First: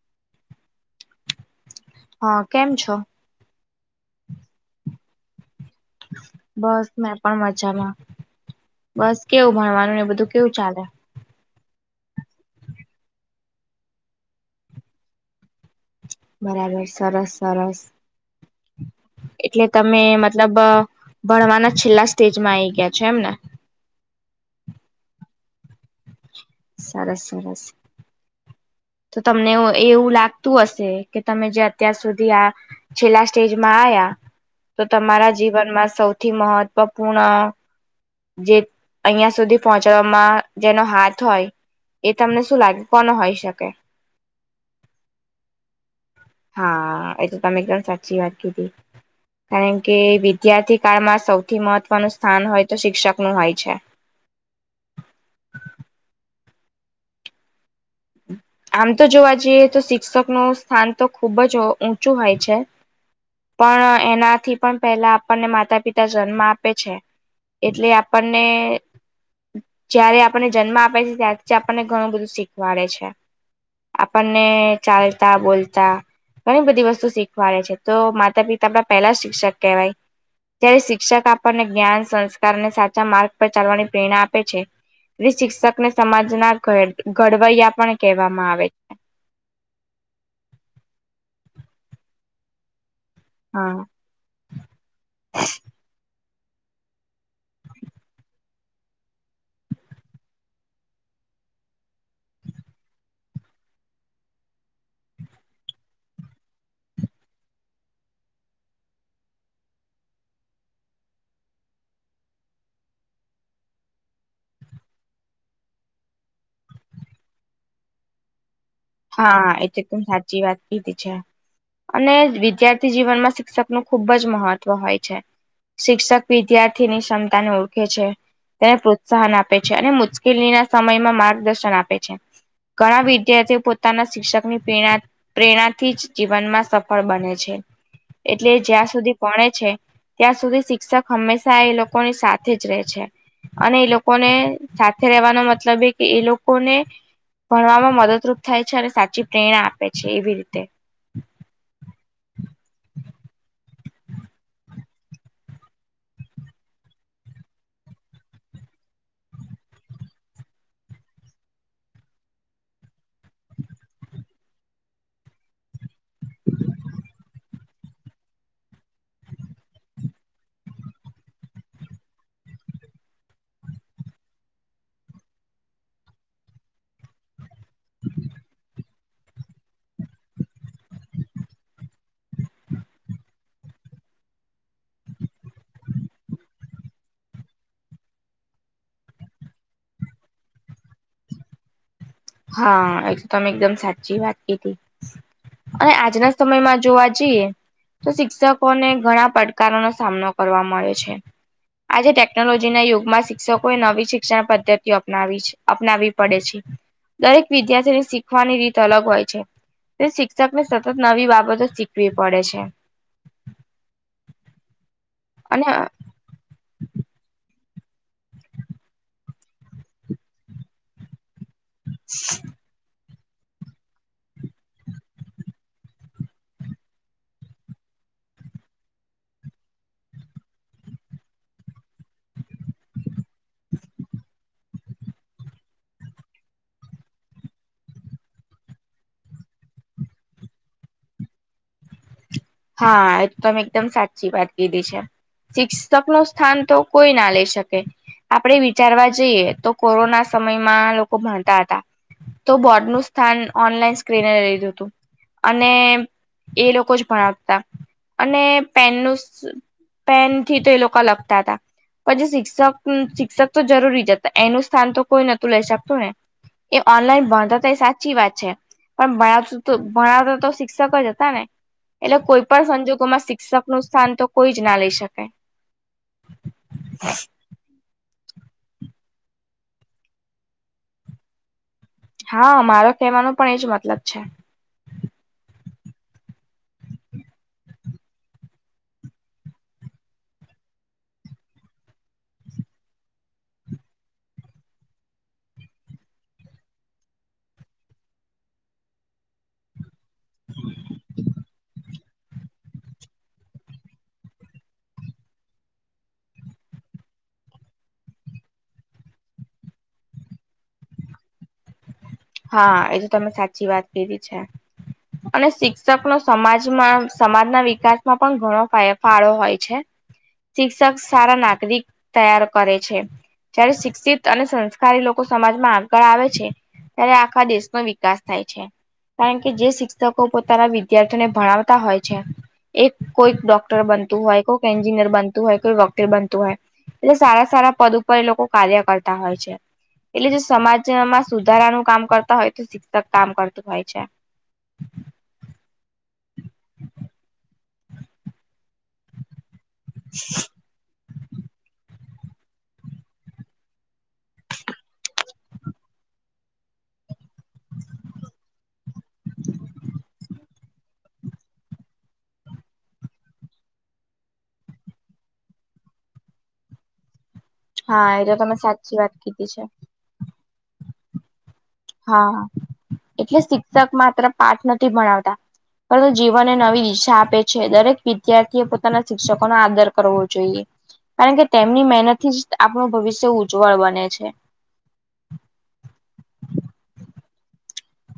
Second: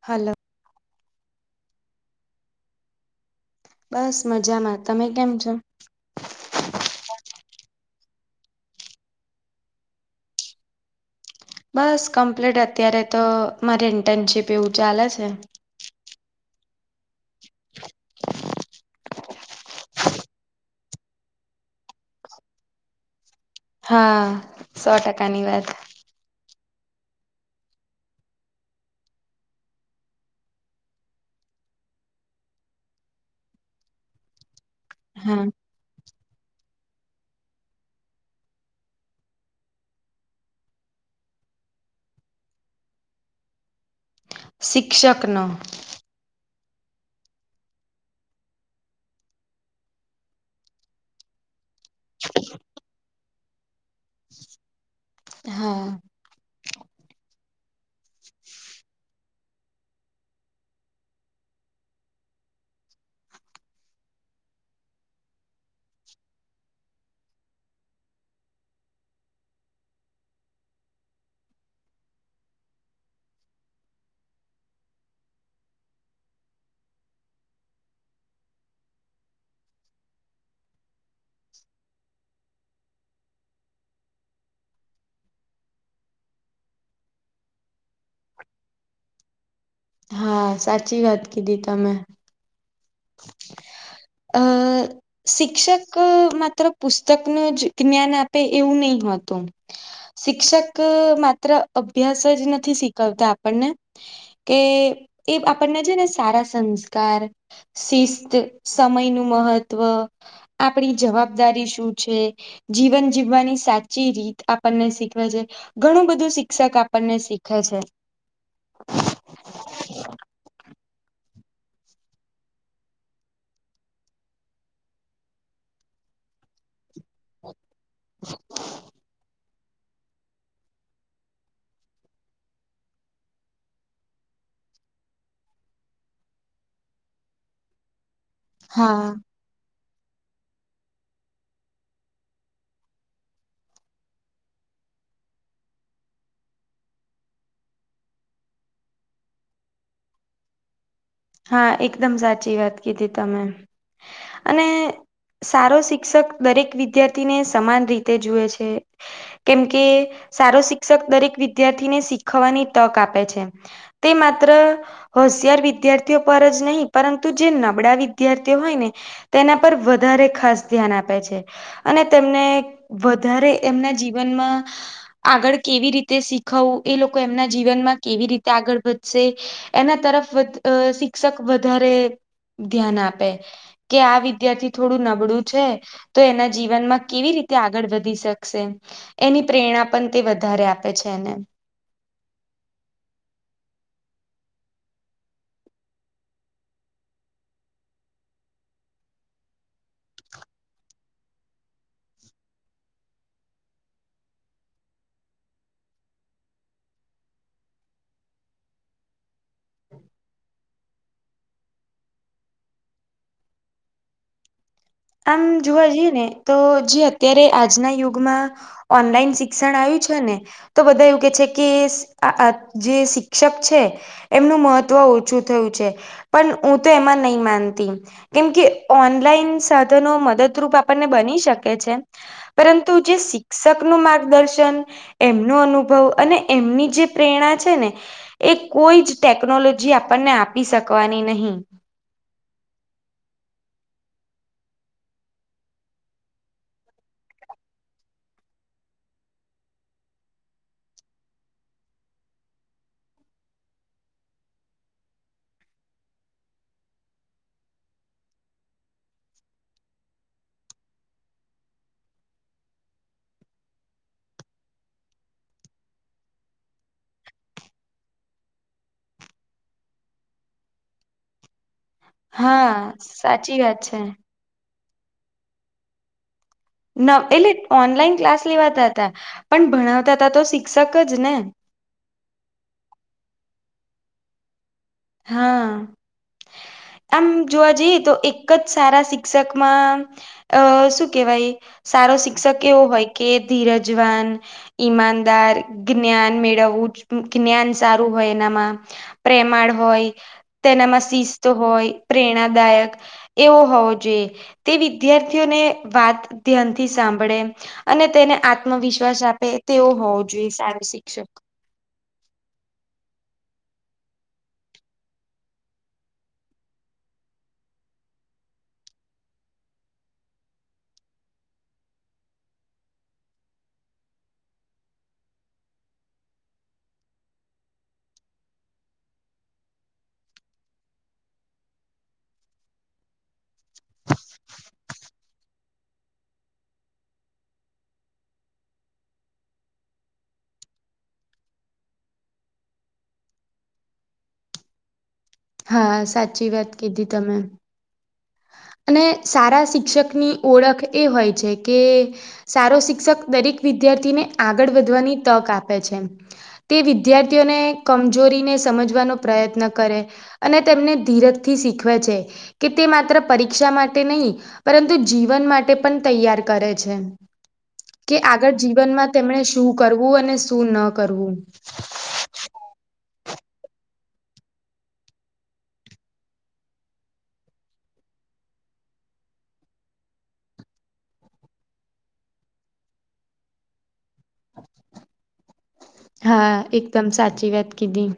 હાલ હા કેમ છો બસ મજામાં તમે કેમ છો બસ મેં પણ મજામાં બસ કેવું ભણવાનું ને બધું કેવું ચાલે બસ કમ્પ્લીટ અત્યારે તો મારે ઇન્ટર્નશીપ એવું ચાલે છે બરાબર સરસ સરસ એટલે તમે મતલબ ભણવાના છેલ્લા સ્ટેજમાં આ આવી ગયા છે એમ ને હા સો ટકાની વાત સરસ સરસ તો તમને એવું લાગતું હશે કે તમે જે અત્યાર સુધી આ છેલ્લા સ્ટેજમાં આવ્યા તો તમારા હા જીવનમાં સૌથી મહત્વપૂર્ણ જે અહં સુધી પહોંચાડવામાં જેનો હાથ હોય એ તમને શું લાગે કોને હોઈ શકે શિક્ષક ન હા એ તો તમે એકદમ સાચી વાત કીધી કારણ કે વિદ્યાર્થી કાળમાં સૌથી મહત્વનું સ્થાન હોય તો શિક્ષક નું હોય છે હા આમ તો જોવા જઈએ તો શિક્ષક ન સ્થાન તો ખુબ જ ઊંચું હોય છે પણ એનાથી પણ પહેલા આપણને માતા પિતા જન્મ આપે છે એટલે આપણને જયારે આપણને જન્મ આપે છે ત્યારથી આપણને ઘણું બધું શીખવાડે છે આપણને ચાલતા બોલતા ઘણી બધી વસ્તુ શીખવાડે છે તો માતા પિતા આપ પહેલા શિક્ષક કહેવાય ત્યારે શિક્ષક આપણને જ્ઞાન સંસ્કારને સાચા માર્ગ પર ચાલવાની પ્રેરણા આપે છે તે શિક્ષકને સમાજના ઘડવૈયા પણ કહેવામાં આવે છે હા સાચી વાત કીધી તમે હ [inaudible] હા અ શિક્ષક માત્ર પુસ્તકનું જ જ્ઞાન આપે એવું નહીં હોતું. શિક્ષક માત્ર અભ્યાસ જ નથી શીખવતા આપણને. કે એ આપણને છે ને સારા સંસ્કાર શિસ્ત સમયનું મહત્વ આપણી જવાબદારી શું છે? જીવન જીવવાની સાચી રીત આપણને શીખવે છે. ઘણું બધું શિક્ષક આપણને શીખવે છે. હા, એ તો સાચી વાત કીધી છે. અને વિદ્યાર્થી જીવનમાં શિક્ષકનું ખૂબ જ મહત્વ હોય છે. શિક્ષક વિદ્યાર્થીની ક્ષમતાને ઓળખે છે તેને પ્રોત્સાહન આપે પે છે અને મુશ્કેલીના સમયમાં માર્ગદર્શન આપે છે, ઘણા વિદ્યાર્થીઓ પો પોતાના શિક્ષકની પ્રેણા પ્રેરણાથી જ જીવનમાં સફળ બને છે. એટલે જ્યાં હા સુધી ભણે છે. ત્યાં સુધી શિક્ષક હંમેશા એ લોકોની સાથે જ રેય છે. અને એ લોકોને સાથે રહેવાનો મતલબ એ કે એ લોકોને ભણવામાં મદદરૂપ થાય છે અને સાચી પ્રેરણા આપે છે એવી રીતે. હા એકદમ સાચી વાત કીધી તમે અને સારો શિક્ષક દરેક વિદ્યાર્થીને સમાન રીતે જુએ છે. કેમકે સારો શિક્ષક દરેક વિદ્યાર્થીને શીખવાની તક આપે છે. તે માત્ર હોશિયાર વિદ્યાર્થી. ઓ પર જ નહીં પરંતુ જે નબળા વિદ્યાર્થીઓ હોય ને તેના પર વધારે ખાસ ધ્યાન આપે છે. અને તેમને વધારે એમનાં જીવનમાં આગળ કેવી રીતે શીખવું એ લોકો એમના જીવનમાં કેવી રીતે આગળ વધશે એના તરફ વધ અ શિક્ષક વધારે ધ્યાન આપે. કે આ વિદ્યાર્થી થોડું નબળું છે. તો એના જીવનમાં કેવી રીતે આગળ વધી શકશે? એની પ્રેરણા પણ તે વધારે આપે છે એને. હા એ તો તમે એકદમ સાચી વાત કીધી. અને આજનાં સમયમાં જોવા જઈએ તો શિક્ષકોને ઘણાં પડકારોનો સામનો કરવા મળે છે. આજે ટેકનોલોજીના યુગમાં શિક્ષકોએ નવી શિક્ષણ પદ્ધતિઓ અપનાવી છે અપનાવી પડે છે. દરેક વિદ્યાર્થીને શીખવાની રીત અલગ હોય છે. તે શિક્ષકને સતત નવી બાબતો શીખવી પડે છે. [inaudible] આમ અને જોવા જઈએ ને તો જે અત્યારે આજનાં યુગમાં ઓનલાઈન શિક્ષણ આયું છે ને તો બધા એવું કે છે કે આ આ કે જે શિ ક્ષક છે એમનું મહત્વ ઓછું થયું છે. પણ ઉ તો એમાં નઈ માનતી કેમકે ઓનલાઈન સાધનો મદદરૂપ આપણને બની શકે છે. પરંતુ જે શિક્ષકનું માર્ગદર્શન એમનો અનુભવ અને એમની જે પ્રેરણા છે ને એ કોઈ જ ટેકનોલોજી આપણને આપી શકવાની નહીં. હા, એ તો તમે એકદમ સાચી વાત કીધી છે. શિક્ષકનું સ્થાન તો કોઈ ના લઈ શકે. આપણે વિચારવા જઈએ તો કોરોના સમયમાં લોકો ભણતાં હતાં. તો બોર્ડનું સ્થાન ઓનલાઈન સ્ક્રીને લીધું તું. અને એ લોકો જ ભણાવતા અને પેનનું સ્ પેનથી તો એ લોકા લખતાં તા. પછી શિક્ષક ન શિક્ષક તો જરૂરી જ હતાં એનું સ્થાન તો કોઈ નોતું લઈ શકતું ને. એ ઓનલાઈન ભણતા હતા એ સાચી વાત છે પણ ભણાવતું [unintelligible] તો ભણાવતા તો શિક્ષકો જ હતા ને. એટલે કોઈ પણ હા સંજોગોમાં સાચી શિક્ષક વાત નું છે સ્થાન તો કોઈ જ ના લઈ શકે. ન એટલે ઓનલાઈન ક્લાસ લેવાતા હતા પણ ભણાવતા ત તો શિક્ષક જ ને. હા મારો કહેવાનો પણ એજ મતલબ છે. હા. આમ જોવા જઈએ તો એક જ સારા શિક્ષકમાં અ શું કેહેવાય સારો શિક્ષક એવો હોય કે ધીરજવાન ઈમાનદાર જ્ઞાન મેળવવું જ જ્ઞાન સારું હોય એનામાં પ્રેમાળ હોય તેનામાં શિસ્ત હોય પ્રેરણાદાયક એવો હોવો જોઈએ તે વિદ્યાર્થીઓને વાત ધ્યાનથી સાંભળે અને તેને આત્મવિશ્વાસ આપે તેવો હોવો જોઈએ સારું શિક્ષક. હા એ તો તમે સાચી વાત કીધી છે. અને શિક્ષકનો સમાજમાં સમાજના વિકાસમાં પણ ઘણો પાય ફાળો હોય છે. શિક્ષક સારા નાગરિક તૈયાર કરે છે. જયારે શિક્ષિત અને સંસ્કારી લોકો સમાજમાં આગળ આવે છે. ત્યારે આખા દેશ નો વિકાસ થાય છે. કારણ કે જે શિક્ષકો પોતાના વિદ્યાર્થીઓને ભણાવતા હોય છે. એક કોઈ ડોક્ટર બનતું હોય કોઈ એન્જિનિયર બનતું હોય કોઈ વકીલ બનતું હોય. એટલે સારા સારા પદ ઉપર એ લોકો કાર્ય કરતા હોય છે. એટલે જે સમાજમાં સુધારાનું કામ કરતા હોય તો શિક્ષક કામ કરતું હોય છે. હા સાચી વાત કીધી તમે. અને સારા શિક્ષકની ઓળખ એ હોય છે કે સારો શિક્ષક દરેક વિદ્યાર્થીને આગળ વધવાની તક આપે છે. તે વિદ્યાર્થીઓને કમજોરીને સમજવાનો પ્રયત્ન કરે. અને તેમને ધીરજ થી શીખવે છે કે તે માત્ર પરીક્ષા માટે નહીં પરંતુ જીવન માટે પણ તૈયાર કરે છે. હા કે એ તો આગળ તમે સાચી જીવનમાં વાત તેમણે કીધી છે શું કરવું અને શું ન કરવું. હા એટલે શિક્ષક માત્ર પાઠ નથી ભણાવતા. પરંત જીવનને નવી ઈચ્છા આપે છે દરેક વિદ્યાર્થી એ પોતાના શિક્ષકોનોો આદર કરવો જોઈએ. કારણ કે તેમની મહેનત થી જ આપણું ભવિષ્ય ઉજ્જવળ બને છે. હા એકદમ સાચી વાત કીધી.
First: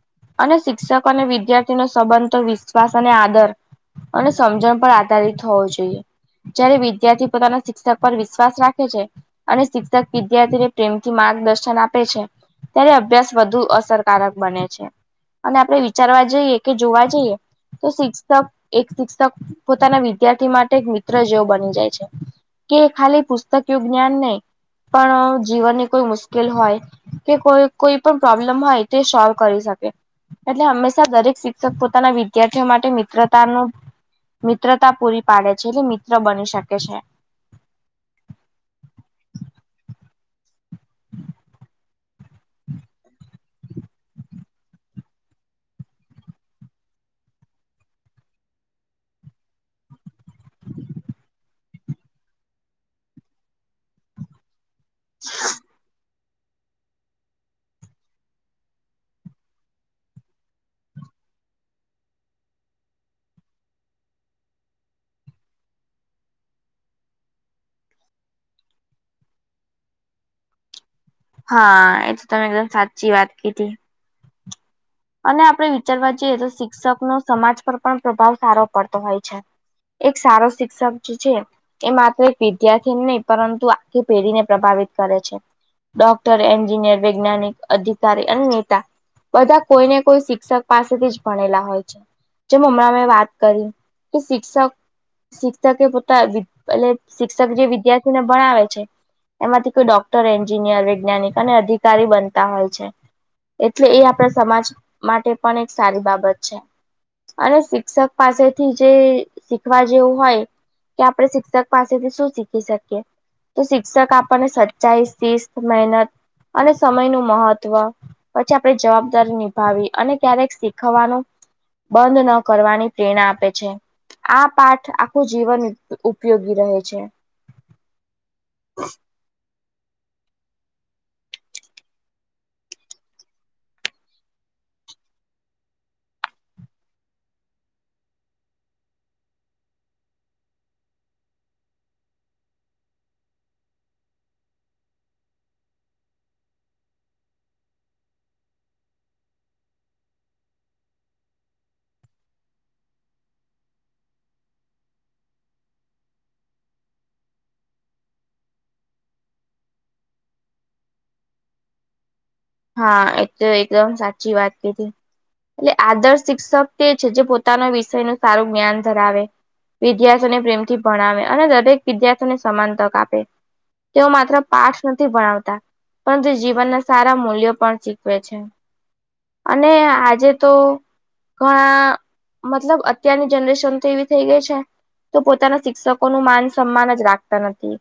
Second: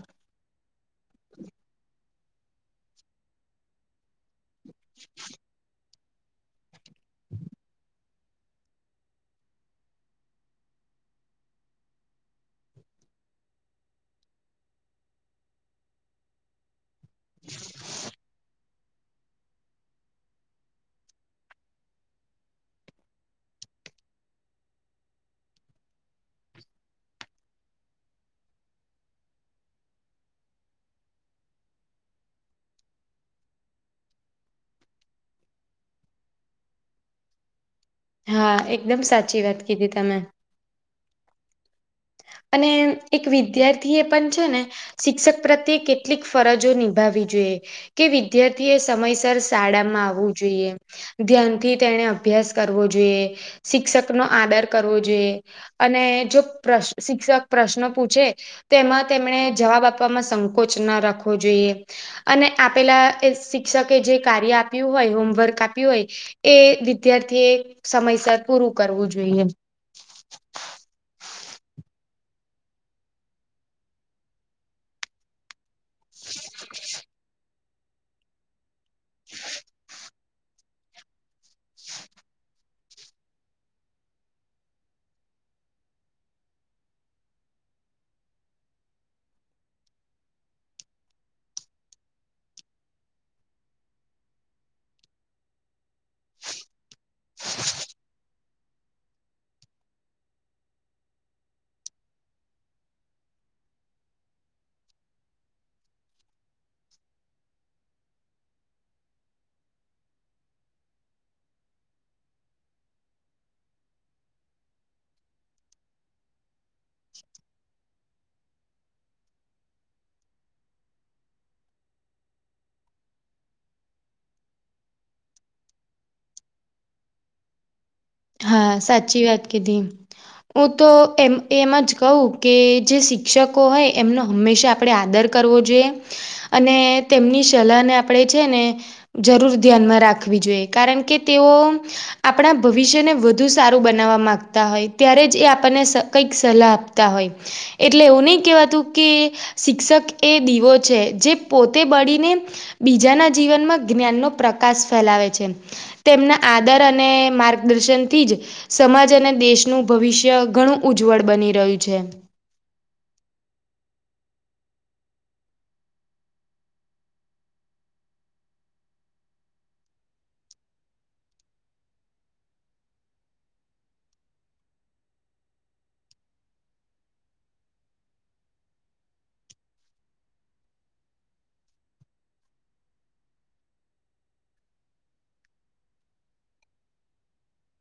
અને શિક્ષકો અને વિદ્યાર્થી નો સંબંધ વિશ્વાસ અને આદર અને સમજણ પર આધારિત હોવો જોઈએ. જયારે વિદ્યાર્થી પોતાના શિક્ષક પર વિશ્વાસ રાખે છે. અને શિક્ષક વિદ્યાર્થીને પ્રેમથી માર્ગદર્શન આપે છે. ત્યારે અભ્યાસ વધુ અસરકારક બને છે. અને આપણે વિચારવા જઈએ કે જોવા જઈએ તો શિકષક એક શિક્ષક પોતાના વિદ્યાર્થી માટે એક મિત્ર જેવો બની જાય છે. કે ખાલી પુસ્તક ય જ્ઞાન નહી પણ જીવનની કોઈ મુશ્કેલ હોય કે કોઈ કોઈ પણ પ્રોબ્લમ હોય તે સોલ્વ કરી શકે એટલે હંમેશા દરેક શિક્ષક પોતાના વિદ્યાર્થીઓ માટે મિત્રતાનો મિત્રતા પૂરી પાડે છે એટલે મિત્ર બની શકે છે. હા એકદમ સાચી વાત કીધી તમે. હમ. અને એક વિદ્યાર્થી થી એ પણ છે ને શિક્ષક પ્રત્યે કેટલીક ફરજો નિભાવવી જોઈએ કે વિદ્યાર્થી એ સમયસર શાળામાં આવવું જોઈએ. ધ્યાન થી તેને અભ્યાસ કરવો જોઈએ. શિક્ષક નો આદર કરવો જોઈએ અને જો પ્રશ્ શિક્ષક પ્રશ્ન પૂછે તેમાં તેમણે જવાબ આપવામાં સંકોચ ના રાખવો જોઈએ. અને આપેલા શિક્ષકે જે કાર્ય આપ્યું હોય હોમવર્ક આપ્યું હોય એ વિદ્યાર્થી એ સમયસર પૂરું કરવું જોઈએ્ હા એ તો તમે એકદમ સાચી વાત કીધી. અને આપણે વિચારવા જઈએ તો શિક્ષક નો સમાજ પર પણ પ્રભાવ સારો પડતો હોય છે સારો શિક્ષક જે છે. એ માત્ર એક વિદ્યાર્થી નહી પરંતુ આખી પેઢીને પ્રભાવિત કરે છે. ડોક્ટર એન્જિનિયર વૈજ્ઞાનિક અધિકારી અને નેતા બધા. કોઈ ને કોઈ શિક્ષક પાસેથી જ ભણેલા હોય છે. જે હમણા મે વાત કરી કે શિક્ષક શિક્ષકે પોતાએ એટલે શિક્ષક જે વિદ્યાર્થી ને ભણાવે છે એમાંથી કોઈ ડોક્ટર એન્જિનિયર વૈજ્ઞાનિક અને અધિકારી બનતા હોય છે. એટલે એ આપણા સમાજ માટે પણ એક સારી બાબત છે. અને શિક્ષક પાસેથી જે શીખવા જેવું હોય. કે આપણે શિક્ષક પાસેથી શું શીખી શકીએ. તો શિક્ષક આપણને સચચાઈસ તીસ્ મહેનત અને સમય નું મહત્વ પછી આપડે જવાબ નિભાવી અને ક્યારેક શીખવાનું બંધ ન કરવાની પ્રેરણા આપે છે. આ પાઠ આખું જીવન ઉપયોગી રહે છે. હા સાચી વાત કીધી. હું તો એમ એમ જ કહું કે જે શિક્ષકો હોય એમનો હંમેશા આપણે આદર કરવો જોઈએ અને તેમની સલાહને આપણે છે ને જરૂર ધ્યાનમાં રાખવી જોઈએ કારણ કે તેઓ આપણા ભ વિિષ્યને વધુ સારું બનાવવા માગતા હોય ત્યારે જ એ આપણને સ કંઈક સલાહ આપતા હોય એટલે એવું નહી કેવાતું કે શિક્ષક એ દીવો છે જે પોતે બળીને બીજાના જીવનમાં જ્ઞાનનો પ્રકાશ ફેલાવે છે તેમના આદર અને માર્ દર્શનથી જ સમાજ અને દેશનું ભવિષ્ય ઘણું ઉજ્જવળ બની રહ્યું છે હા એ તો એકદમ સાચી વાત કધી એટલે આદર્શ શિક્ષક તે છે જે પોતાના વિષય ન સારું જ્ઞાન ધરાવે વિદ્યાર્થીઓને પ્રેમથી ભણાવે અને દરેક વિદ્યાર્થીઓને સમાન તક આપે તેઓ માત્ર પાઠ નથી ભણાવતા પરંતુ જીવનના સારા મૂલ યો પણ શીખવે છે અને આજે તો ઘણા મતલબ અત્યારની જનરેશન તો એવી થઈ ગઈ છે તો પોતાના શિક્ષકો નું માન સન્માન જ રાખતા નથી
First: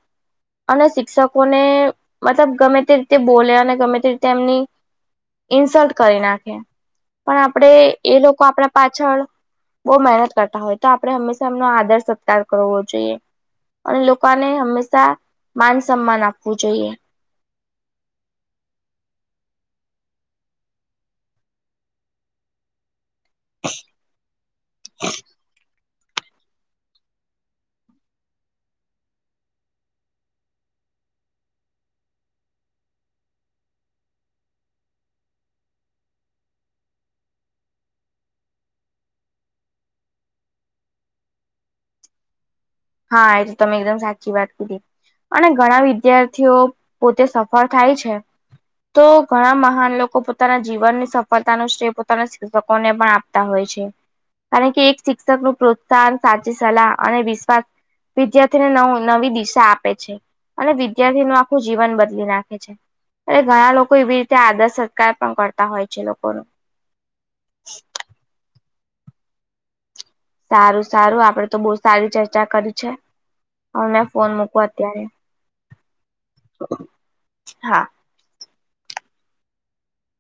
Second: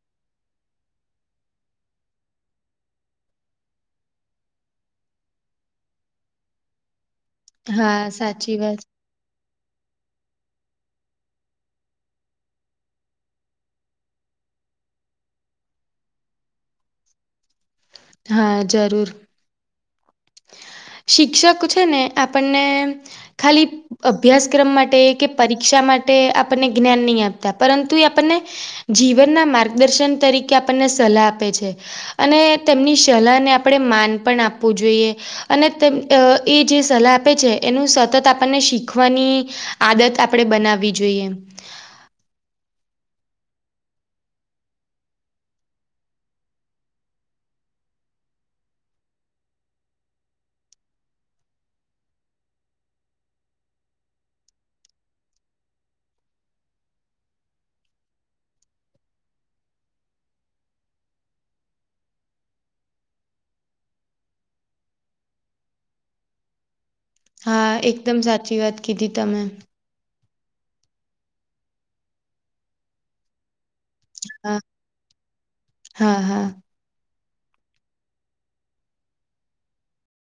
અને શિક્ષકોને મતલબ ગમે તે રીતે બોલે અને ગમે તે તેમની ઇન્સલ્ટ કરી નાખે પણ આપડે હા એ લોકો સાચી આપણા વાત. પાછળ બોહ મહેનત કરતા હોય તો આપણે હંમેશા એમનો આદર સત્કાર કરવો જોઈએ અને લોકોને હંમેશા માન સન્માન આપવું જોઈએ હા જરૂર શિક્ષક છે ને આપણને ખાલી અભ્યાસક્રમ માટે કે પરીક્ષા મા ટે આપણને જ્ઞાન નહીં આપતા પરંતુ એ આપણને જીવનના માર્ગદર્શન તરીકે આપણને સલાહ આપે છે અને તેમની સલાહ ને આપણે માન પણ આપવું જોઈએ અને તેમ એ જે સલાહ આપે છે એનું સતત આપણને શીખવાની આદત આપણે બનાવવી જોઈએ હા એ તો તમે એકદમ સાચી વાત કીધી. અને ઘણા વિદ્યાર્થીઓ પોતે સફળ થાય છે. તો ઘણા મહાન લોકો પોતાના જીવનની સફળતાનો શ્રેય પોતાના શિક્ષકોને પણ આપે. કારણ કે એક શિક્ષક નું પ્રોત્સાહન સાચી સલાહ અને વિશ્વાસ. વિદ્યાર્થીને ન નવી દિશા આપે છે અને વિદ્યાર્થી ન આખું જીવન બદલી નાખે છે. એ ઘણા લોકો એવી રીતે આદર સત્કાર પણ કરતા હોય છે લોકોનો. હા એકદમ સાચી વાત કીધી તમે. સારું સારું આપડે તો બહુ સારી ચર્ચા કરી છે. અમને ફોન હા મૂકો અત્યારે હા હા હા.